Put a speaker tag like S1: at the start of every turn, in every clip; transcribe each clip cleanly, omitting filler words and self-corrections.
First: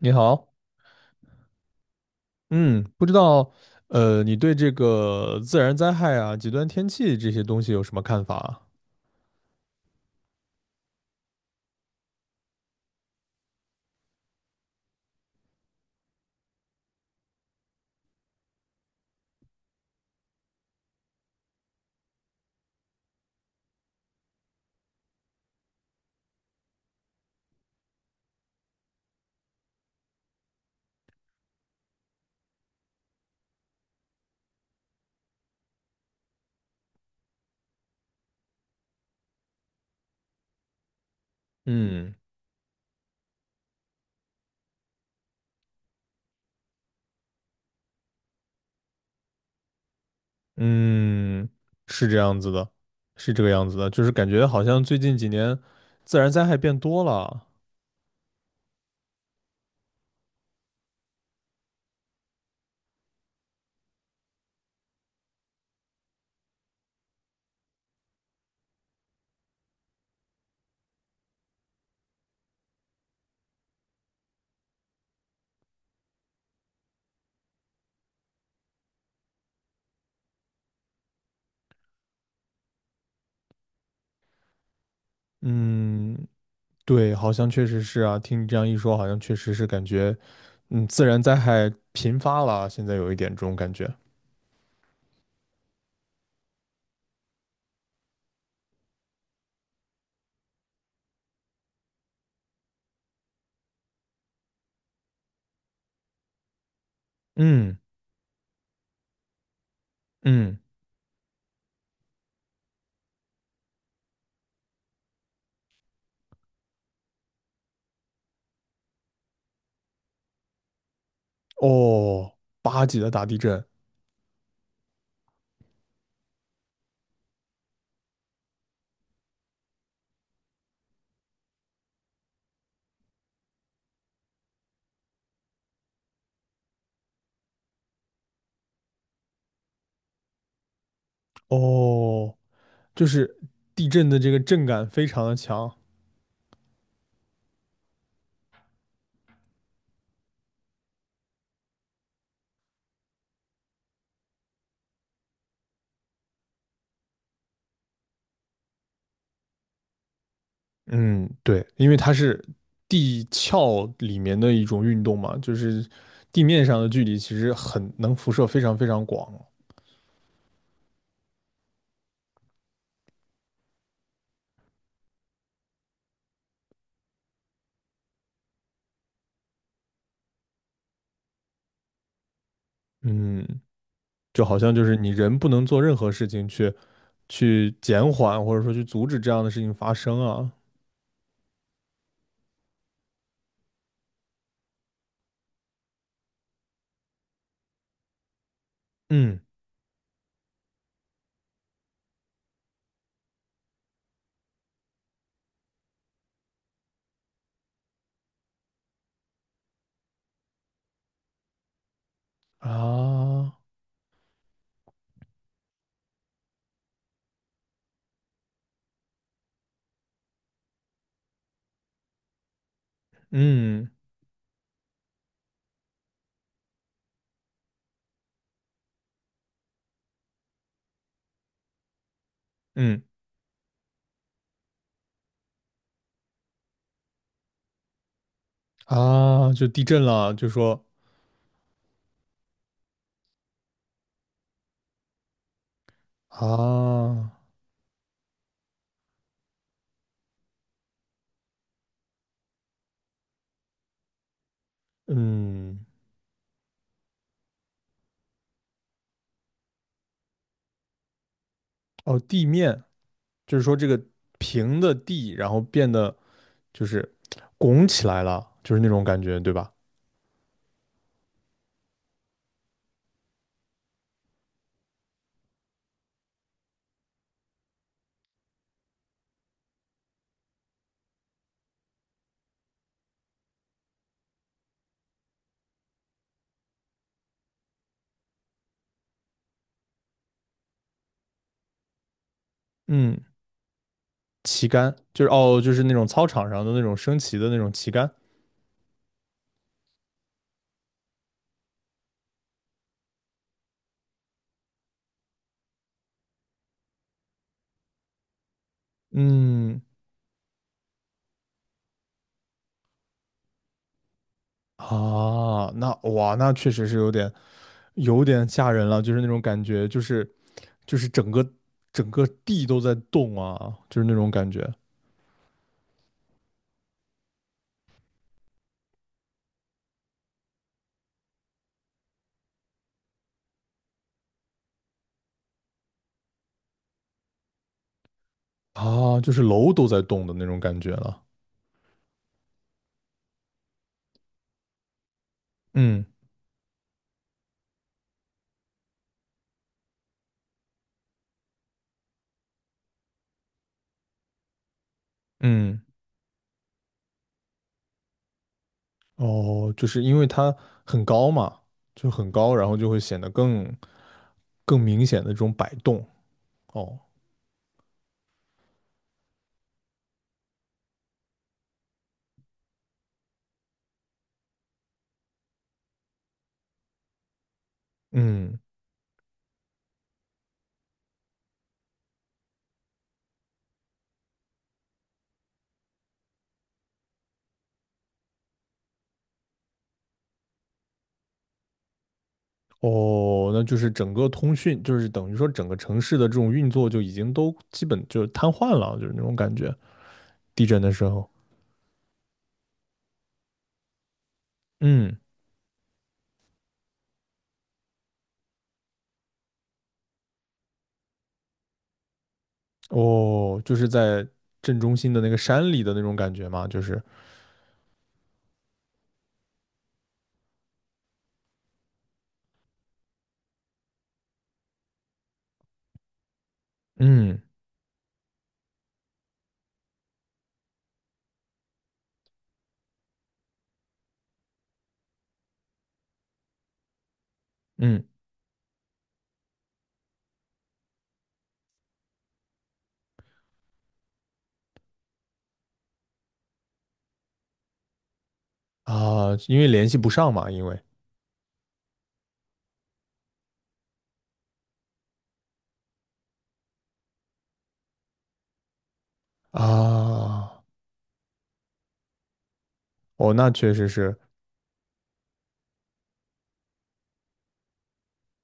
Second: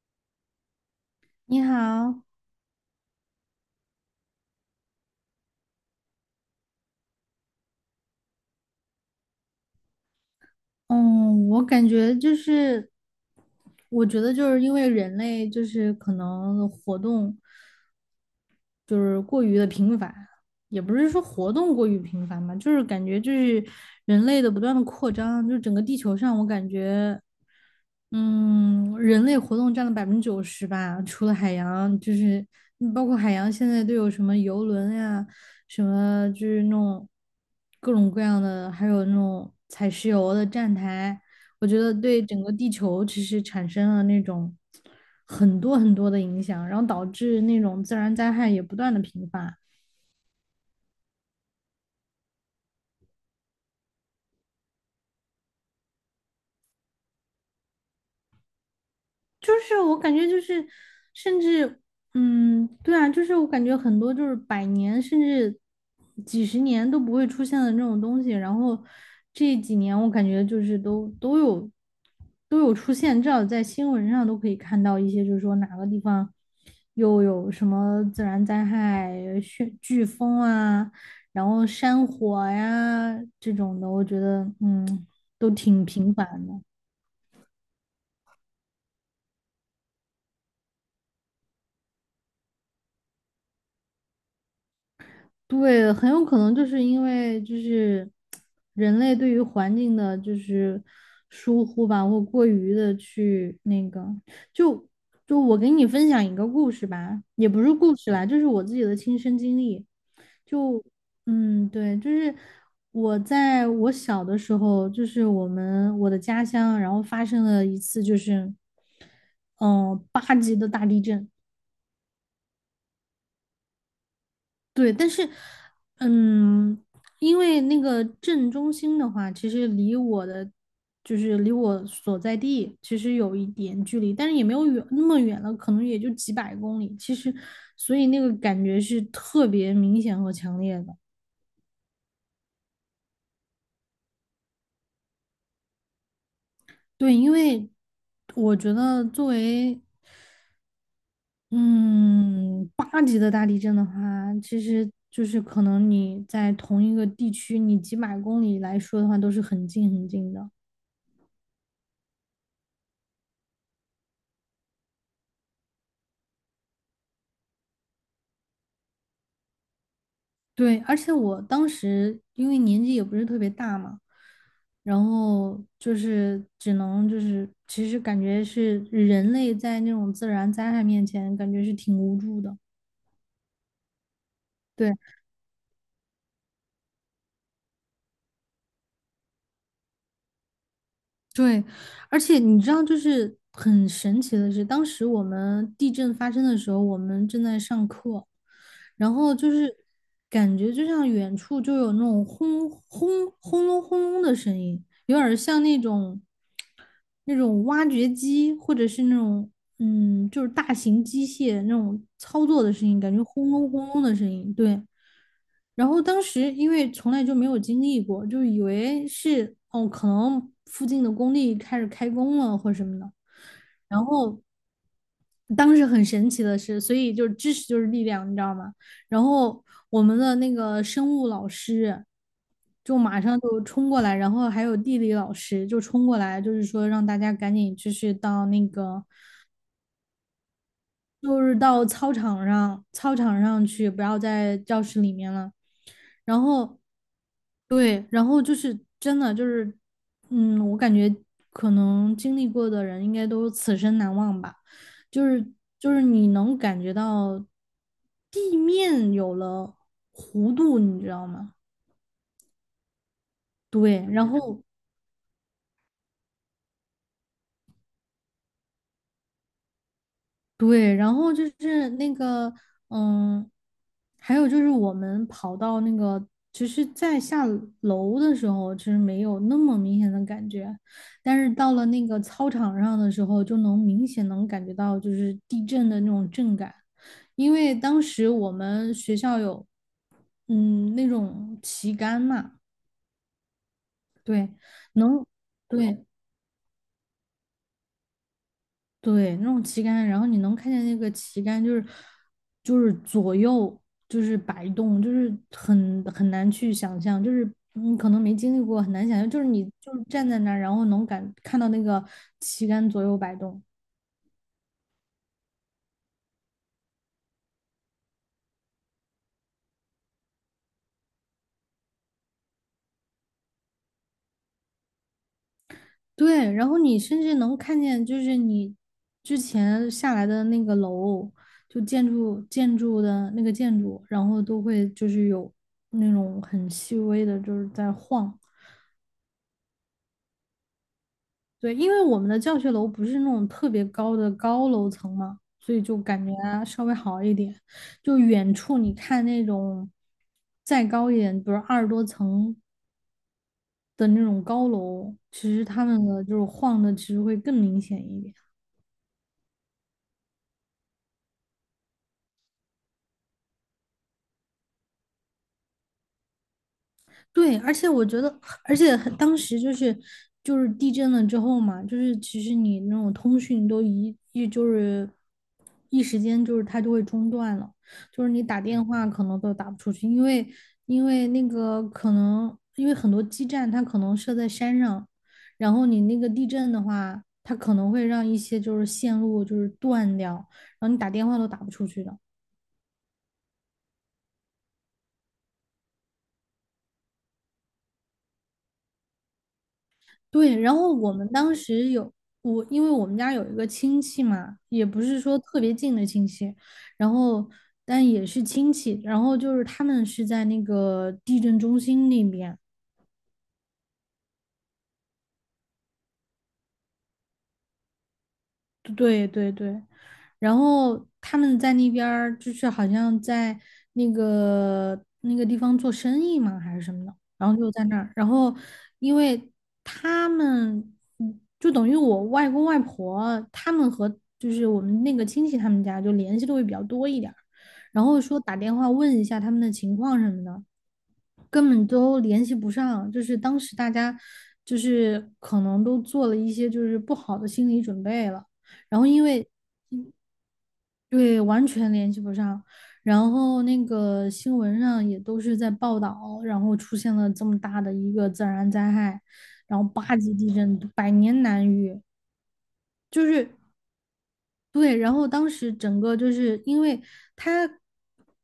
S1: 你好，
S2: 你好，
S1: 嗯，不知道，你对这个自然灾害啊、极端天气这些东西有什么看法啊？
S2: 嗯，我感觉就是，我觉得就是因为人类就是可能活动就是过于的频繁，也不是说活动过于频繁吧，就是感觉就是人类的不断的扩张，就整个地球上我感觉人类活动占了90%吧，除了海洋，就是包括海洋现在都有什么游轮呀，什么就是那种各种各样的，还有那种采石油的站台，我觉得
S1: 嗯
S2: 对整个地球其实产生了那种很多很多的影响，然后导致那种自然灾害也不断的频发。
S1: 嗯，是这样子的，是这个样子的，就是感觉好像最近几年自然灾害变多了。
S2: 就是我感觉就是，甚至，嗯，对啊，就是我感觉很多就是百年甚至几十年都不会出现的那种东西，然后这几年我感觉就是都有出现，至少在新闻上都可以看到一些，就是说哪个地方又有什么自然灾害、旋飓风啊，然后山火呀这种的，我觉得都挺频
S1: 嗯，
S2: 繁的。
S1: 对，好像确实是啊，听你这样一说，好像确实是感觉，自然灾害频发了，现在有一点这种感觉。
S2: 对，很有可能就是因为就是人类对于环境的，就是疏忽吧，或过于的去那个，就我给你分享一个故事吧，也不是
S1: 嗯
S2: 故事啦，就是我自己的亲身经历。
S1: 嗯，
S2: 就对，就是我在我小的时候，就是我的家乡，然后发生了一次就是八级的大地震。
S1: 哦，八级的大地震，
S2: 对，但是，嗯，因为那个镇中心的话，其实离我的就是离我所在地其实有一点距离，但是也没有远那么远了，可能也就几百公里。其实，所以那个感觉是特别明显和强烈的。
S1: 哦。就是地震的这个震感非常的强。
S2: 对，因为我觉得作为嗯八级的大地震的话，其实就是可能你在同一个地区，你几百公里来说的话，都是很近很近的。
S1: 嗯，对，因为它是地壳里面的一种运动嘛，就是地面上的距离其实很能辐射非常非常广。
S2: 对，而且我当时因为年纪也不是特别大嘛，然后就是只能就是，其实感觉是人类在那种自然灾害面前，感觉是挺无助的。
S1: 嗯，就好像就是
S2: 对。
S1: 你人不能做任何事情去减缓或者说去阻止这样的事情发生啊
S2: 对，而且你知道，就是很神奇的是，当时我们地震发生的时候，我们正在上课，然后
S1: 嗯
S2: 就是感觉就像远处就有那种轰轰轰隆轰隆的声音，有点儿像那种挖掘机或者是那种就是大型机械那种操作的声音，感觉轰
S1: 啊
S2: 隆轰隆的声音。对，然后当时因为从来就没有经历过，就以为是哦，可能附近的工地开始开工了或什么的。
S1: 嗯
S2: 然后当时很神奇的是，所以就是知识就是力量，你知道吗？然后我们的那个生物老师就
S1: 嗯，
S2: 马上就冲过来，然后还有地理老师就冲过来，就是说让大家赶紧就是到那个
S1: 啊！就地震了，就说
S2: 就是到操场上，操场上去，不要在教室里面了。然后，
S1: 啊
S2: 对，然后就是真的就是，我感觉可能经历过的人应该都此生难忘吧。就是
S1: 嗯
S2: 你能感觉到地面有了弧度，你知道吗？
S1: 哦地面就是说这个
S2: 对，然后
S1: 平的地，然后变得就是拱起来了，就是那种感觉，对吧？
S2: 对，然后就是那个，嗯，还有就是我们跑到那个，其实，在下楼的时候，其实没有那么明显的感觉，但是到了那个操场上的时候，就能明显能感觉到就是地震的那种震感，因为当时我们学校有，那种旗杆嘛，
S1: 嗯，
S2: 对，
S1: 旗杆就
S2: 能，
S1: 是哦，就是那
S2: 对，
S1: 种操场上的那种升旗的那种旗杆。
S2: 对，那种旗杆，然后你能看见那个旗杆，就是左右就是摆动，就是很难去想象，就是你可能没经历过，很难想象，就是你
S1: 嗯
S2: 就是站在那儿，然后能感看到那个旗杆左右摆动，
S1: 啊，那哇，那确实是有点吓人了，就是那种感觉，就是整个地都在动啊，就是那种感觉
S2: 对，然后你甚至能看见，就是你之前下来的那个楼，就建筑的那个建筑，然后都会就是有那种很细微的，就是在晃。
S1: 啊，就是楼都在动的那种感觉了。
S2: 对，因为我们的教学楼不是那种特别高的高楼层嘛，所以就
S1: 嗯
S2: 感觉啊稍微好一点。就远处你看那种再高一点，比如20多层的那种高楼，其实
S1: 嗯
S2: 他们的就是晃的其实会更明显一点。
S1: 哦，就是因为它很高嘛，就很高，然后就会显得更明显的这种摆动。哦，
S2: 对，而且我觉得，而且很当时就是地震了之后嘛，就是其实你那种通讯都就是一时间就是它就会中断了，就是你
S1: 嗯，
S2: 打电话可能都打不出去，因为那个可能因为很多基站它可能设在山上，然后你那个地震的话，它可能会让一些就是线路就是断掉，然后你打电话都打不出去的。
S1: 哦，那就是整个通讯，就是等于说整个城市的这种运作就已经都基本就是瘫痪了，就是那种感觉。
S2: 对，
S1: 地
S2: 然
S1: 震的
S2: 后
S1: 时
S2: 我
S1: 候，
S2: 们当时有我，因为我们家有一个亲戚嘛，也不
S1: 嗯，
S2: 是说特别近的亲戚，然后但也是亲戚，然后就是他们是在那个地震中心那边，
S1: 哦，就是在镇中心的那个山里的那种感觉嘛，就是，
S2: 对对对，然后他们在那边儿就是好像在那个地方做生意嘛，还是什么的，
S1: 嗯
S2: 然后就在那儿，然后因为他们就等于我外公外婆他们和就是我们那个亲戚他们家就联系的会比较多一点儿
S1: 嗯
S2: 然后说打电话问一下他们的情况什么的，根本都联系不上，就是当时大家就是可能都做了一些就是不好的心理准备了，然后因
S1: 啊，
S2: 为
S1: 因为联系不上嘛，因为
S2: 对完全联系不上，然后那个新闻上也都是在报道，然后出现了这么大的一个自然灾害，然后八级
S1: 啊，
S2: 地震，百年难遇，就
S1: 哦，
S2: 是。
S1: 那确实是，
S2: 对，然后当时整个就是因为它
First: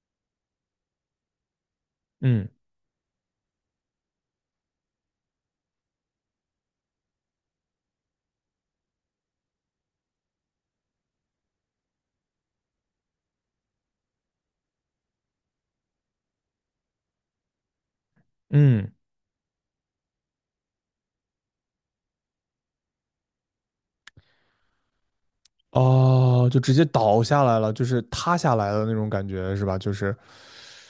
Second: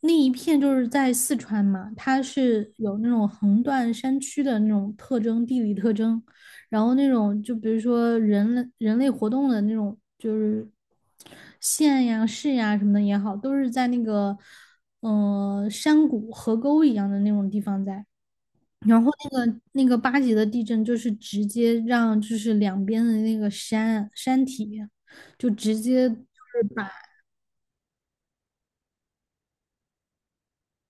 S2: 那一片就是在四川嘛，它
S1: 嗯
S2: 是有那种横断山区的那种特征，地理特征，然后那种就比如说人类活动的那种，就是县呀、市呀什么的也好，都是在那个山谷、河沟一样的那种地方在。
S1: 嗯。
S2: 然后那个八级的地震，就是直接让就是两边的那个山体，就直接就
S1: 哦，就
S2: 是
S1: 直接
S2: 把
S1: 倒下来了，就是塌下来的那种感觉是吧？就是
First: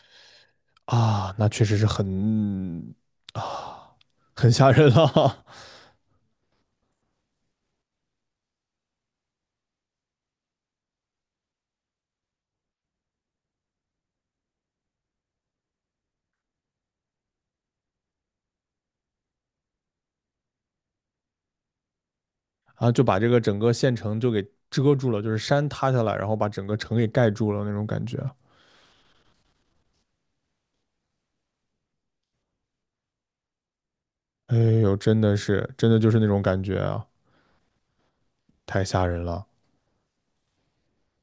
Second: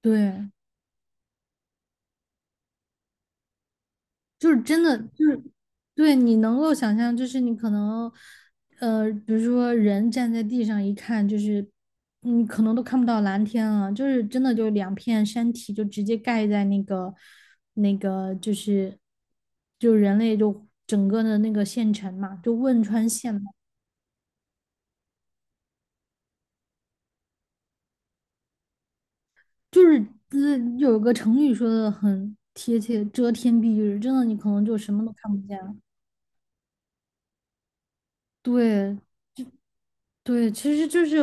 S2: 对，
S1: 啊，那确实是很啊，很
S2: 就是
S1: 吓
S2: 真
S1: 人
S2: 的就是
S1: 了
S2: 对你能够想象，就是你可能比如说人站在地上一看，就是你可能都看不到蓝天了，就是真的就两片山体就直接盖在那个就是就人类就整个的那个县城嘛，就 汶
S1: 啊，就
S2: 川
S1: 把这个
S2: 县。
S1: 整个县城就给遮住了，就是山塌下来，然后把整个城给盖住了那种感觉。
S2: 就是呃，有个成语说的很贴切，遮天蔽日，真的你可
S1: 哎
S2: 能就什
S1: 呦，
S2: 么都
S1: 真
S2: 看
S1: 的
S2: 不见
S1: 是，
S2: 了。
S1: 真的就是那种感觉啊，太
S2: 对，
S1: 吓人了，
S2: 对，其实就是，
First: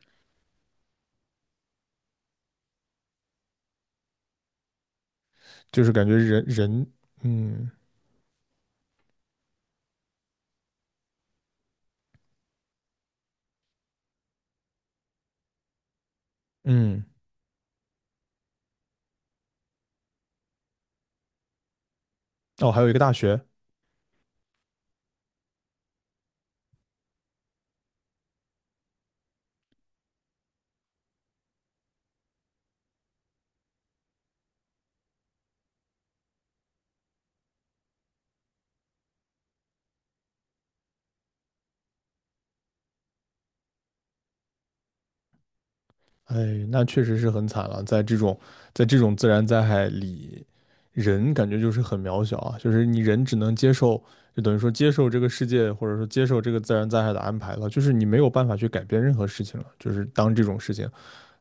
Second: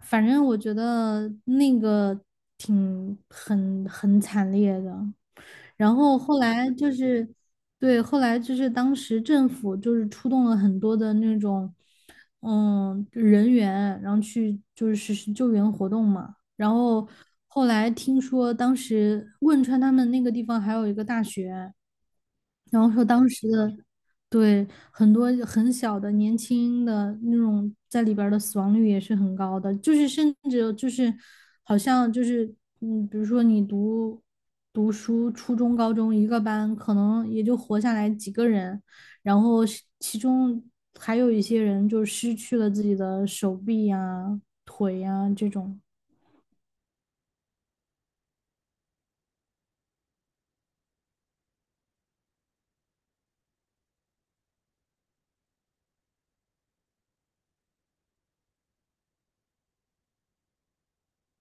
S2: 反正我觉得那个挺很惨烈的。
S1: 就是
S2: 然
S1: 感觉
S2: 后后
S1: 人
S2: 来
S1: 人，
S2: 就是，
S1: 嗯
S2: 对，后来就是当时政府就是出动了很多的那种，人员，然后去就是实施救援活动嘛。然
S1: 嗯，
S2: 后后来听说当时汶川他们那个地方还有一个大学，
S1: 哦，还
S2: 然
S1: 有
S2: 后
S1: 一个
S2: 说
S1: 大
S2: 当
S1: 学，
S2: 时的，对，很多很小的年轻的那种在里边儿的死亡率也是很高的，就是甚至就是好像就是比如说你读书，初中、高中一个班，可能也就活下来几个人，然后是其中还有一些人就失去了自己的手臂呀、腿呀这种。
S1: 哎，那确实是很惨了，在这种自然灾害里，人感觉就是很渺小啊，就是你人只能接受，就等于说接受这个世界，或者说接受这个自然灾害的安排了，就是你没有办法去改变任何事情了，就是当这种事情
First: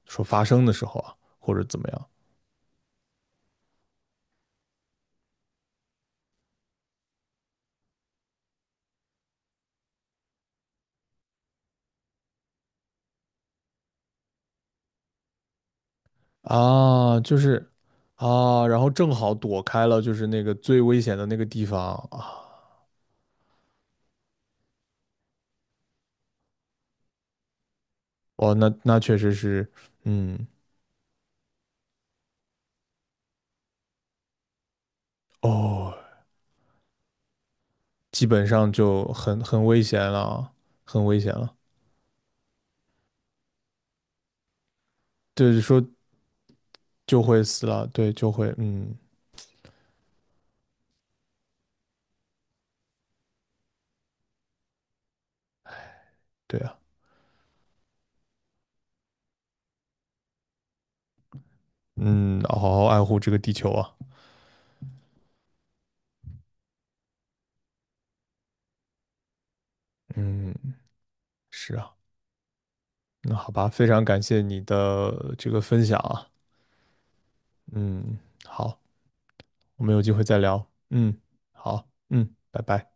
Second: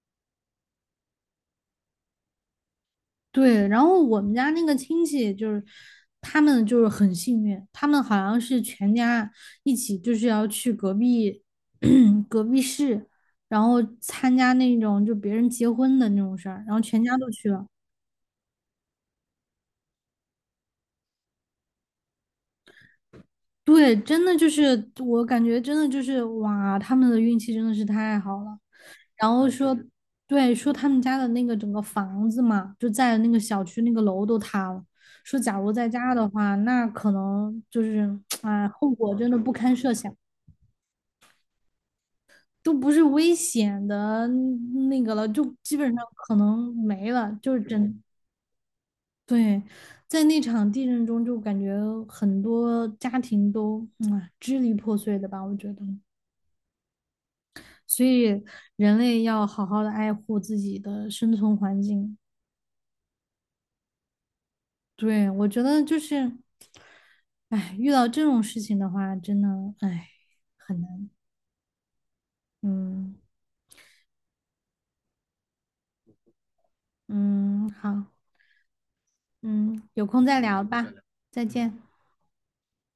S1: 说发生的时候啊，或者怎么样
S2: 对，然后我们家那个亲戚就是，他们就是很幸运，他们好像是全家一起就是要去隔壁 隔壁市，然后参加那种就别人结婚的那种事儿，然后全家
S1: 啊，
S2: 都
S1: 就
S2: 去了。
S1: 是啊，然后正好躲开了就是那个最危险的那个地方啊，
S2: 对，真的就是我感觉真的就是哇，他们的运气真的是太好
S1: 哦，
S2: 了。
S1: 那确
S2: 然
S1: 实
S2: 后
S1: 是，
S2: 说，
S1: 嗯，
S2: 对，说他们家的那个整个房子嘛，就在那个小区那个楼都塌了。说假如在
S1: 哦，
S2: 家的话，那可能就是
S1: 基本
S2: 啊、哎
S1: 上
S2: 后
S1: 就
S2: 果真的
S1: 很
S2: 不
S1: 很
S2: 堪
S1: 危
S2: 设
S1: 险
S2: 想，
S1: 了啊，很危险了。
S2: 都不是危险的那个了，就
S1: 对，
S2: 基
S1: 说
S2: 本上可能没
S1: 就
S2: 了，
S1: 会
S2: 就是
S1: 死了，
S2: 真
S1: 对，就会，嗯，
S2: 对。在那场地震中，就感觉很多家庭都啊、支离破碎的吧，我觉得。
S1: 对啊，
S2: 所以人类要好好的爱护自己的生存环境。
S1: 嗯，好好爱护这个地球啊，
S2: 对，我觉得就是，哎，遇到这种事情的话，真的，哎，
S1: 嗯，
S2: 很难。
S1: 是啊，
S2: 嗯
S1: 那好吧，非常感谢你的这个分享啊，
S2: 嗯，好，
S1: 嗯，好，
S2: 嗯，
S1: 我们有
S2: 有
S1: 机会
S2: 空
S1: 再
S2: 再聊
S1: 聊，
S2: 吧，
S1: 嗯，
S2: 再见。
S1: 好，嗯，拜拜。